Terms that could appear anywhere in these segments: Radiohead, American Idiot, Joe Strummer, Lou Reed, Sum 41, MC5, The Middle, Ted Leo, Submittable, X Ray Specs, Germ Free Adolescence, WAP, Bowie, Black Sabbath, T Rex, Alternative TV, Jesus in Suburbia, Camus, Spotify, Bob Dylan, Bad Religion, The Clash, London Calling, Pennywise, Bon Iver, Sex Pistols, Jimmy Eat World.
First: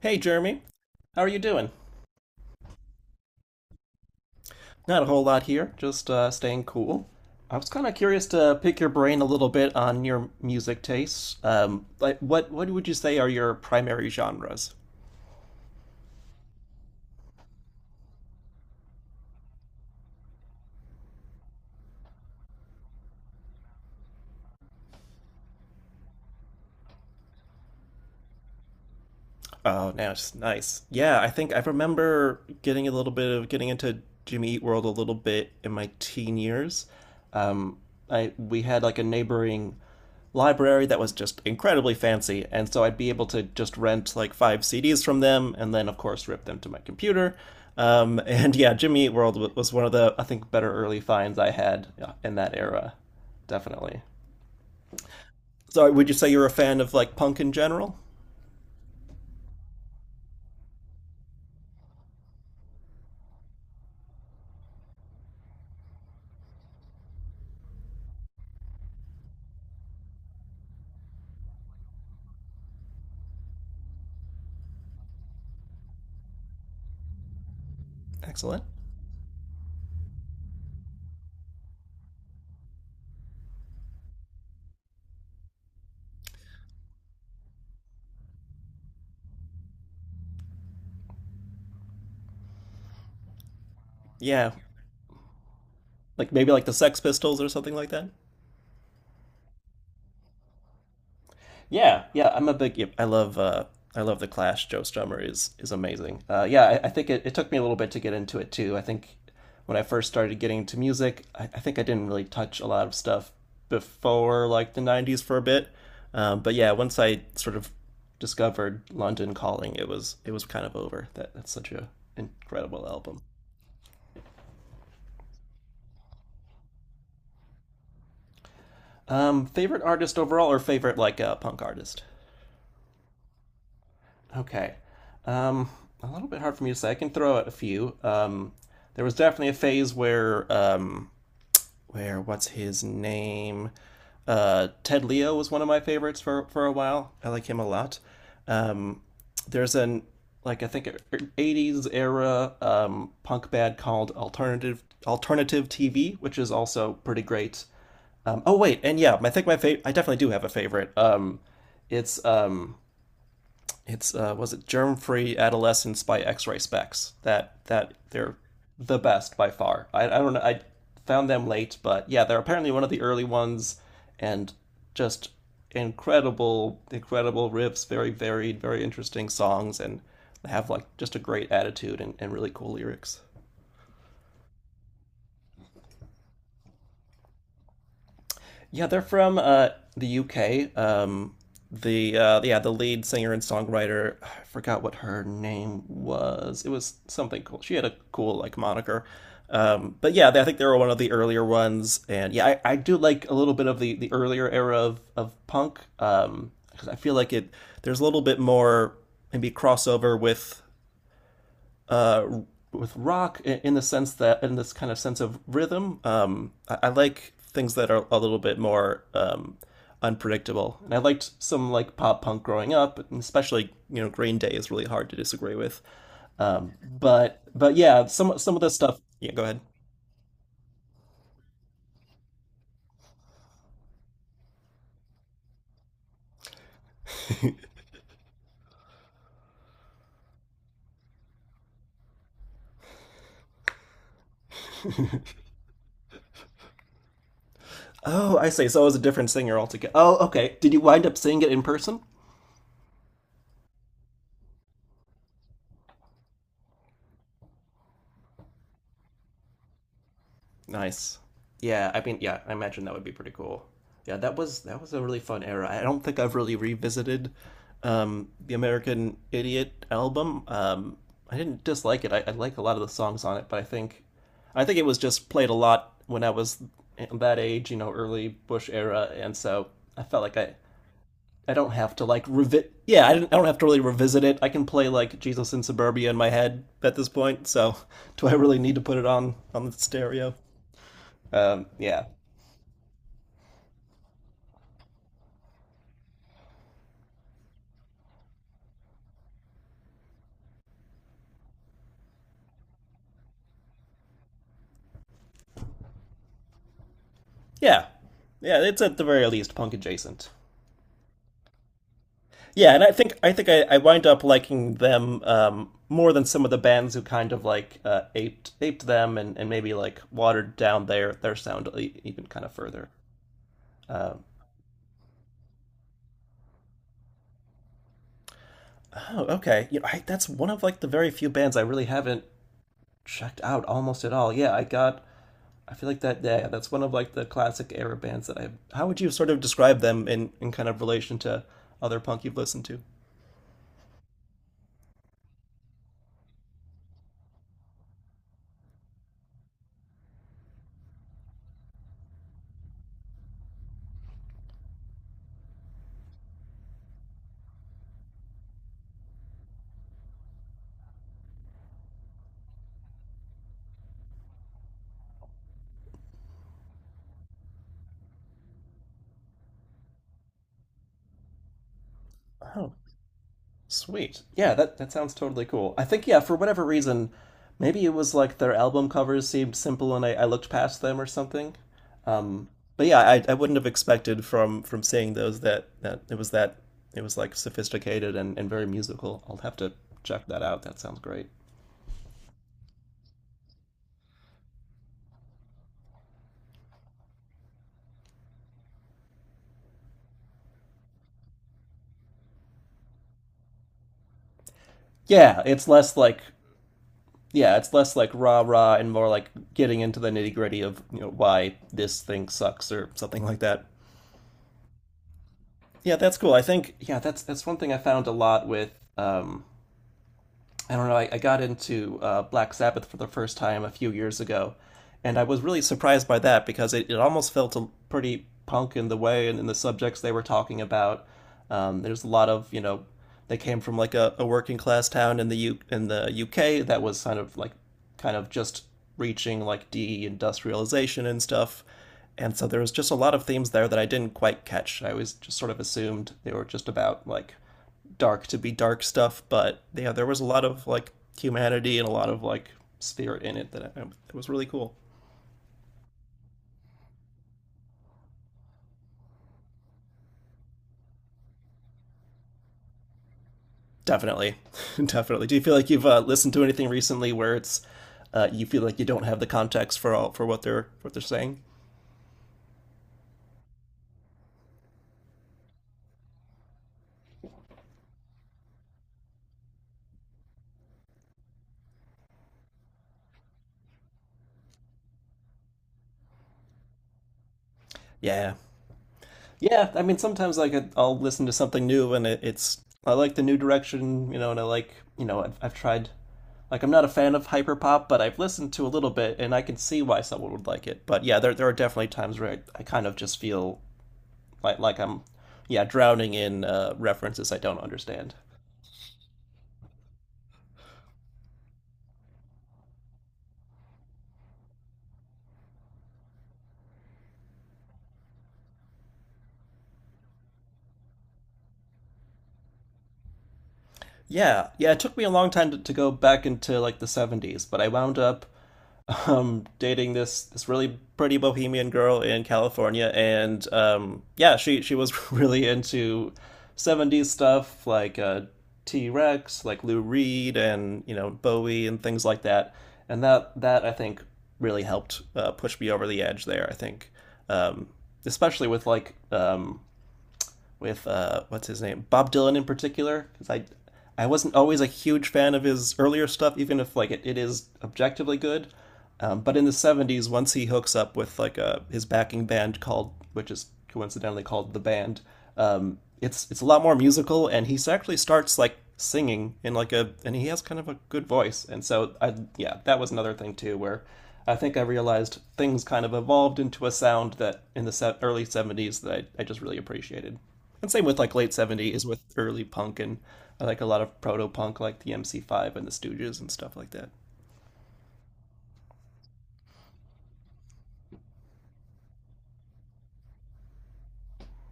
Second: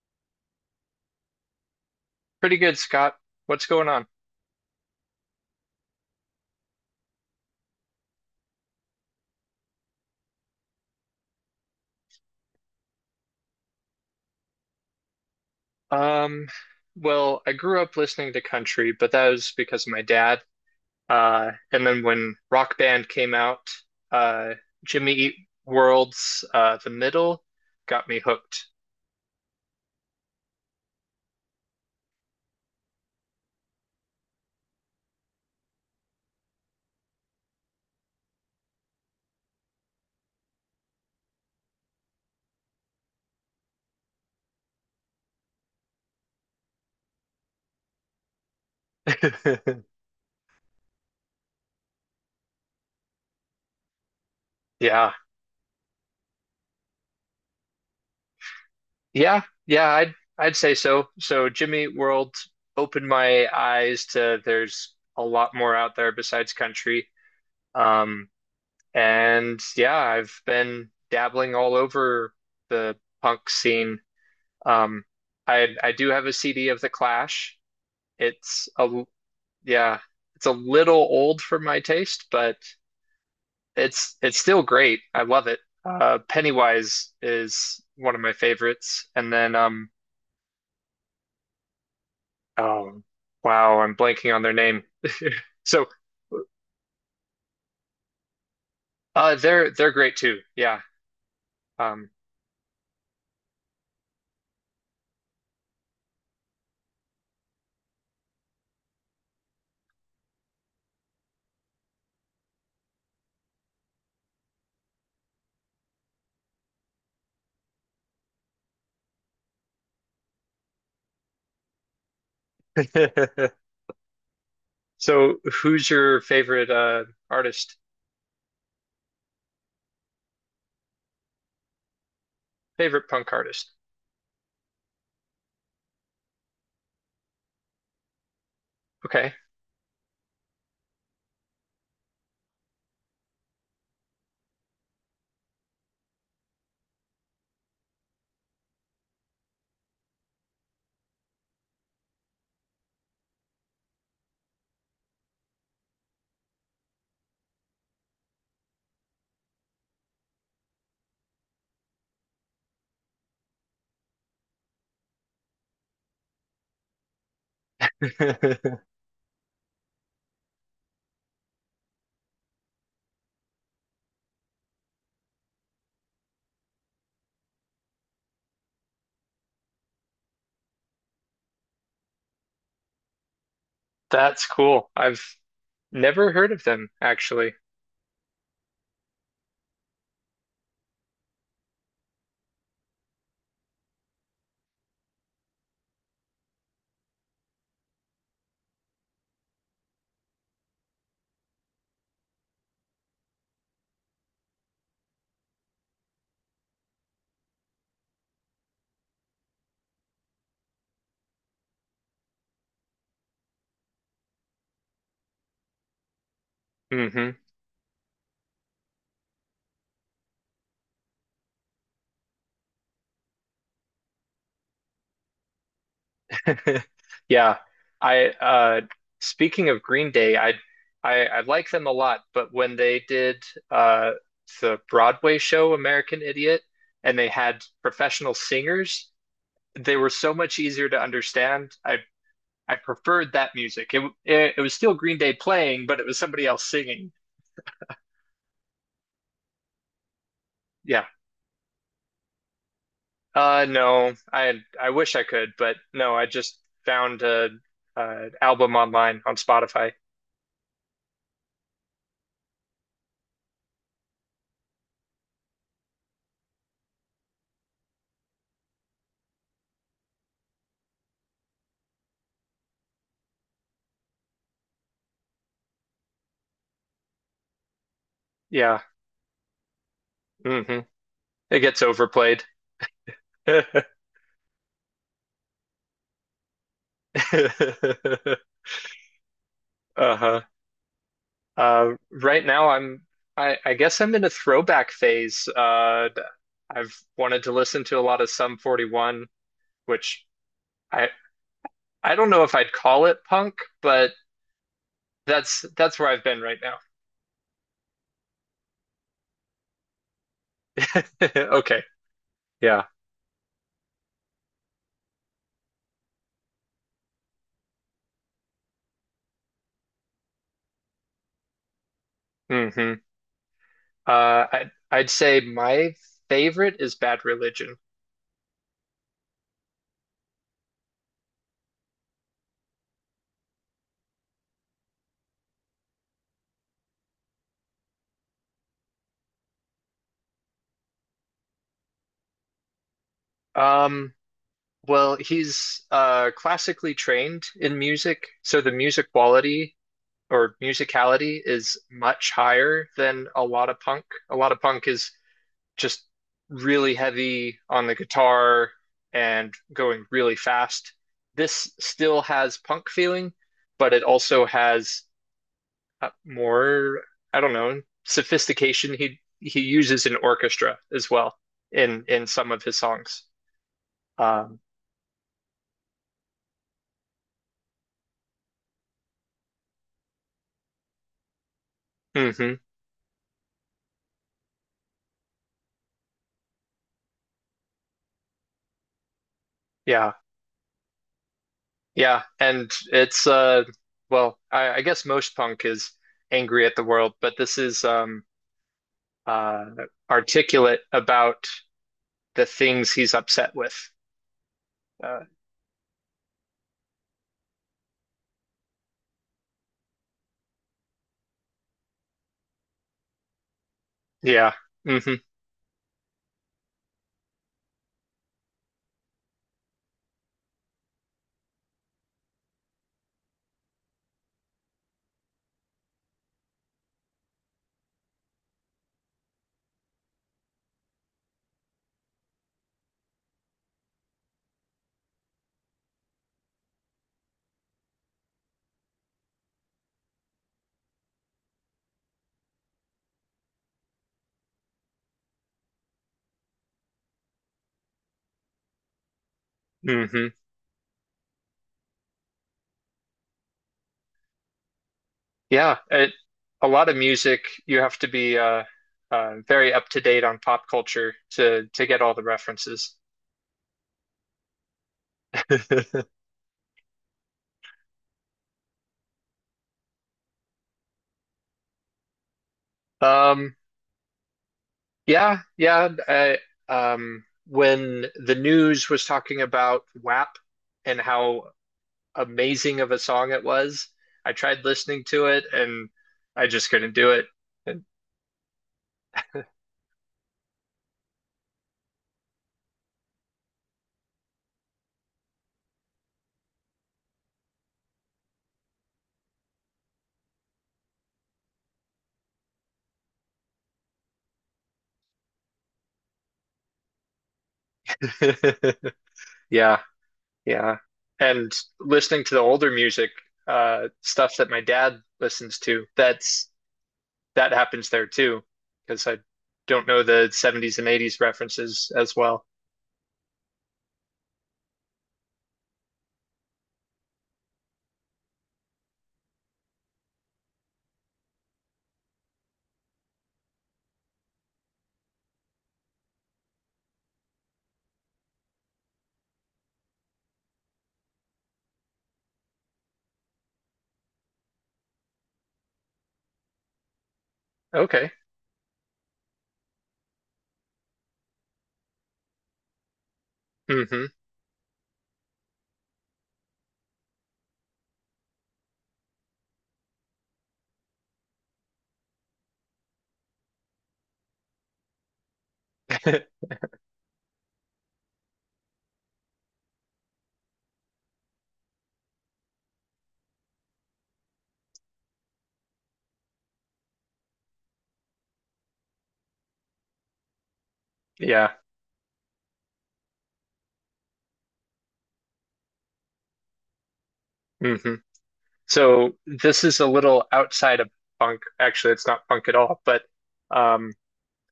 Hey, Jeremy. How are you doing? Pretty good, Scott. What's going on? Not a whole lot here, just staying cool. I was kind of curious to pick your brain a little bit on your music tastes. Like, what would you say are your primary genres? Um, well, I grew up listening to country, but that was because of my dad. And then when Rock Band came out, uh, Jimmy Eat World's The Middle got me hooked. Oh, now it's nice. Yeah, I think I remember getting a little bit of getting into Jimmy Eat World a little bit in my teen years. Um, I we had like a neighboring library that was just incredibly fancy, and so I'd be able to just rent like five CDs from them, and then of course rip them to my computer. And yeah, Jimmy Eat World was one of the I think better early finds I had, yeah, in that era, definitely. Yeah. So would you say you're a fan of like punk in general? Yeah. Yeah, I'd say so. So Jimmy Eat World opened my eyes to there's a lot more out there besides country. Um, And yeah, I've been dabbling all over the punk scene. Um, I do have a CD of The Clash. Excellent. It's a l- yeah, it's a little old for my taste, but it's still great. I love it. Pennywise is one of my favorites, and then oh wow, I'm blanking on their Yeah, name. So like maybe like the Sex Pistols or something like that. They're great too. Yeah. Yeah, Um, yeah, I'm a big. Yep, I love. I love the Clash. Joe Strummer is amazing. Yeah, I think it took me a little bit to get into it too. I think when I first started getting into music, I think I didn't really touch a lot of stuff before like the '90s for a bit. But yeah, once I sort of discovered London Calling, it was kind of over. That's such a incredible album. so who's your favorite artist? Favorite artist overall, or favorite like punk artist? Favorite punk artist. Okay. Um, a little bit hard for me to say. I can throw out a few. There was Okay. definitely a phase where what's his name? Ted Leo was one of my favorites for a while. I like him a lot. There's an like I think '80s era punk band called Alternative TV, which is also pretty great. Oh wait, and yeah, I think my favorite. I definitely do have a favorite. It's um it's Was it Germ Free Adolescence by X Ray Specs. That they're the best by far. I don't know. I found them late, but yeah, they're apparently one of the early ones, and just incredible, incredible riffs. Very varied, very interesting songs, and have like just a great attitude and really cool lyrics. That's cool. I've never heard of them actually. Yeah, they're from the UK. The yeah, the lead singer and songwriter, I forgot what her name was. It was something cool. She had a cool like moniker. But yeah, they, I think they were one of the earlier ones, and yeah, I do like a little bit of the earlier era of punk because I feel like it there's a little bit more maybe crossover with rock in, the sense that in this kind of sense of rhythm. I Hmm. like things that are a little bit more unpredictable, and I liked some like pop punk growing up, and especially you know Green Day is really hard to disagree with. But Yeah. Yeah, I some of the stuff. Yeah, go ahead. Speaking of Green Day, I like them a lot, but when they did uh the Broadway show American Idiot and they had professional singers, they were so much easier to understand. I preferred that music. It was still Green Day playing, but it was somebody else singing. Oh, I see. So it was a different singer altogether. Oh, okay. Did you Yeah. wind up seeing it in person? No, I wish I could, but no, I just found a album online on Spotify. Nice. Yeah, I mean, yeah, I imagine that would be pretty cool. Yeah, that was a really fun era. I don't think I've really revisited the American Idiot album. I didn't dislike it. I like a lot of the songs on it, but I think it was just played a lot when I was that age, you know, early Bush Yeah. era, and so I felt like Hmm. I It don't gets have to like overplayed. revi yeah, I didn't I don't have to really revisit it. I can play like Jesus in Suburbia in my head at this point, so do I really need to put it on the stereo? Uh-huh. Yeah, Right now I guess I'm in a throwback phase. I've wanted to listen to a lot of Sum 41, which I I don't know if I'd call it punk, but that's where I've been right now. yeah, yeah, it's at the very least punk adjacent. Okay. Yeah, and Yeah. I think I wind up liking them more than some of the bands who kind of like aped them and maybe like watered down their sound even kind of further. Hmm. Um, I'd say my favorite is Bad Religion. oh, okay. You know, I, that's one of like the very few bands I really haven't checked out almost at all. Yeah, I got. I feel like that. Yeah, yeah, that's one of like the classic era bands that I. How would you sort of describe them in kind of relation to other punk you've listened to? Um, well, he's classically trained in music, so the music quality or musicality is much higher than a lot of punk. A lot of punk is just really heavy on the guitar and going really fast. This still has punk feeling, but it also has more, I don't know, sophistication. He uses an orchestra as well in some of Oh, his songs. sweet. Yeah, Um, that, that sounds totally cool. I think, yeah, for whatever reason, maybe it was like their album covers seemed simple and I looked past them or something. Um, hmm. but yeah, I wouldn't have expected from seeing those that, that it was like sophisticated and very musical. I'll have to Yeah, check that out. That sounds great. yeah, and it's well, I guess most punk is angry at the world, but this is uh articulate about the things he's upset with. Uh, Yeah, it's less like yeah, it's less like rah rah and more like getting into the nitty gritty of you know why this thing sucks or something like that. yeah. Hmm. Yeah, that's cool. I think yeah, that's one thing I found a lot with um, I don't know, I got into Black Sabbath for the first time a few years ago, and I was really surprised by that because it almost felt a, pretty punk in the way and in the subjects they were talking about. There's a lot of, you know, they came from like a working class town in the UK that was kind of like kind of just reaching like de industrialization and stuff. And so there was just a lot of themes there that I didn't quite catch. I always just sort of assumed they were just about like dark to be dark stuff, but yeah, there was a Hmm. lot of like humanity and a lot of like spirit in it that I, it was really cool. Yeah, it, a lot of music, you have to be very up to date on pop culture to get all the references. Definitely, definitely. Do you feel like you've listened to anything recently where it's you feel like you don't have the context for all for what they're saying? Um, yeah, yeah. Um, when the news was talking about WAP and how amazing of a song it was, I tried listening to it and I just couldn't do Yeah, yeah, I mean, sometimes like I'll listen to something new and it, it's I like the new direction, you know, and I like, you know, I've tried like I'm not a fan of hyperpop, but I've listened to a little bit and I can see why someone would like it. But yeah, there are definitely times where I kind of just feel like I'm yeah, drowning in references I don't understand. it. Yeah, yeah. And listening to the older music, stuff that my dad listens to, that's that happens there too, because I don't know the '70s and '80s references as well. Yeah, yeah, it took me a long time to go back into like the '70s, but I wound up dating this really pretty bohemian girl in California, and yeah, she was really into '70s stuff like T Rex, like Lou Reed, and you know Bowie and things like that. And that I think really helped push me over the edge there. I think, um, Okay. especially with like with what's his name, Bob Dylan in particular, because I Hmm. wasn't always a huge fan of his earlier stuff, even if like it is objectively good. But in the '70s, once he hooks up with like a his backing band called, which is coincidentally called the band, it's it's a lot more musical, and he actually starts like singing in like a, and he has kind of a good voice, and so I yeah, that was another thing too where. I think I realized things kind of evolved into a sound that in the early '70s that I just really appreciated. And same with like late Yeah. '70s with early punk and like a lot of proto punk, like the MC5 and the Stooges and stuff like that. Hmm. So this is a little outside of punk. Actually, it's not punk at all, but um,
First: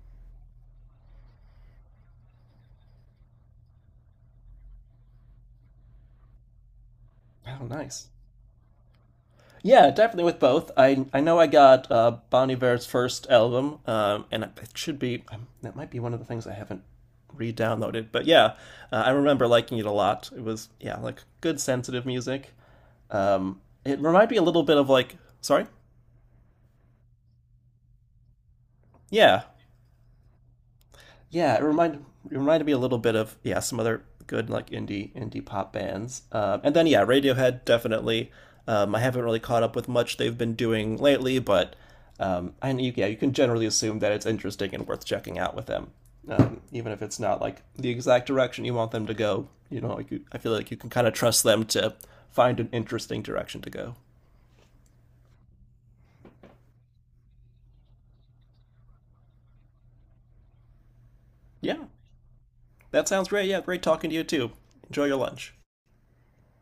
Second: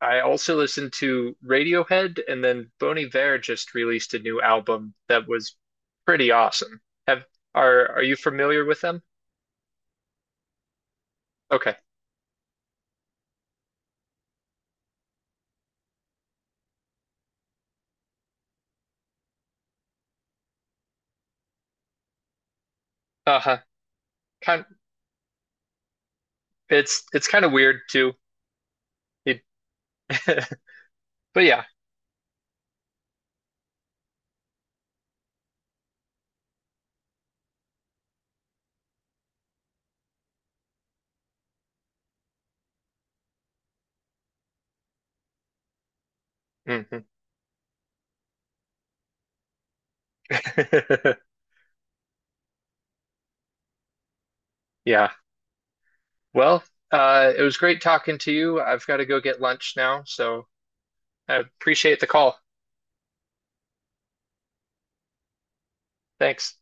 I also listened to Radiohead, and then Bon Iver just released a new album that was pretty awesome. Have Oh, are nice. you familiar with them? Yeah, definitely with both. I know I Okay. got Bon Iver's first album, and it should be that might be one of the things I haven't re-downloaded. But yeah, I remember liking it a lot. It was yeah, like good sensitive music. Uh-huh. It reminded me a little Kind bit of like sorry, It's kind of weird too. yeah, It- but yeah, yeah. It reminded me a little bit of yeah some other good like indie pop bands, and then yeah Radiohead definitely. I haven't really caught up with much they've been doing lately, but and you, yeah, you can generally assume that it's interesting and worth checking out with them, even if Hmm. it's not like the exact direction you want them to go. You know, like you, I feel like you can kind of trust them to find an interesting direction to go. Yeah. Well, it was great talking to you. I've got to go get lunch now, so I Yeah, appreciate the call. that sounds great. Yeah, great talking to you too. Enjoy your lunch. Thanks.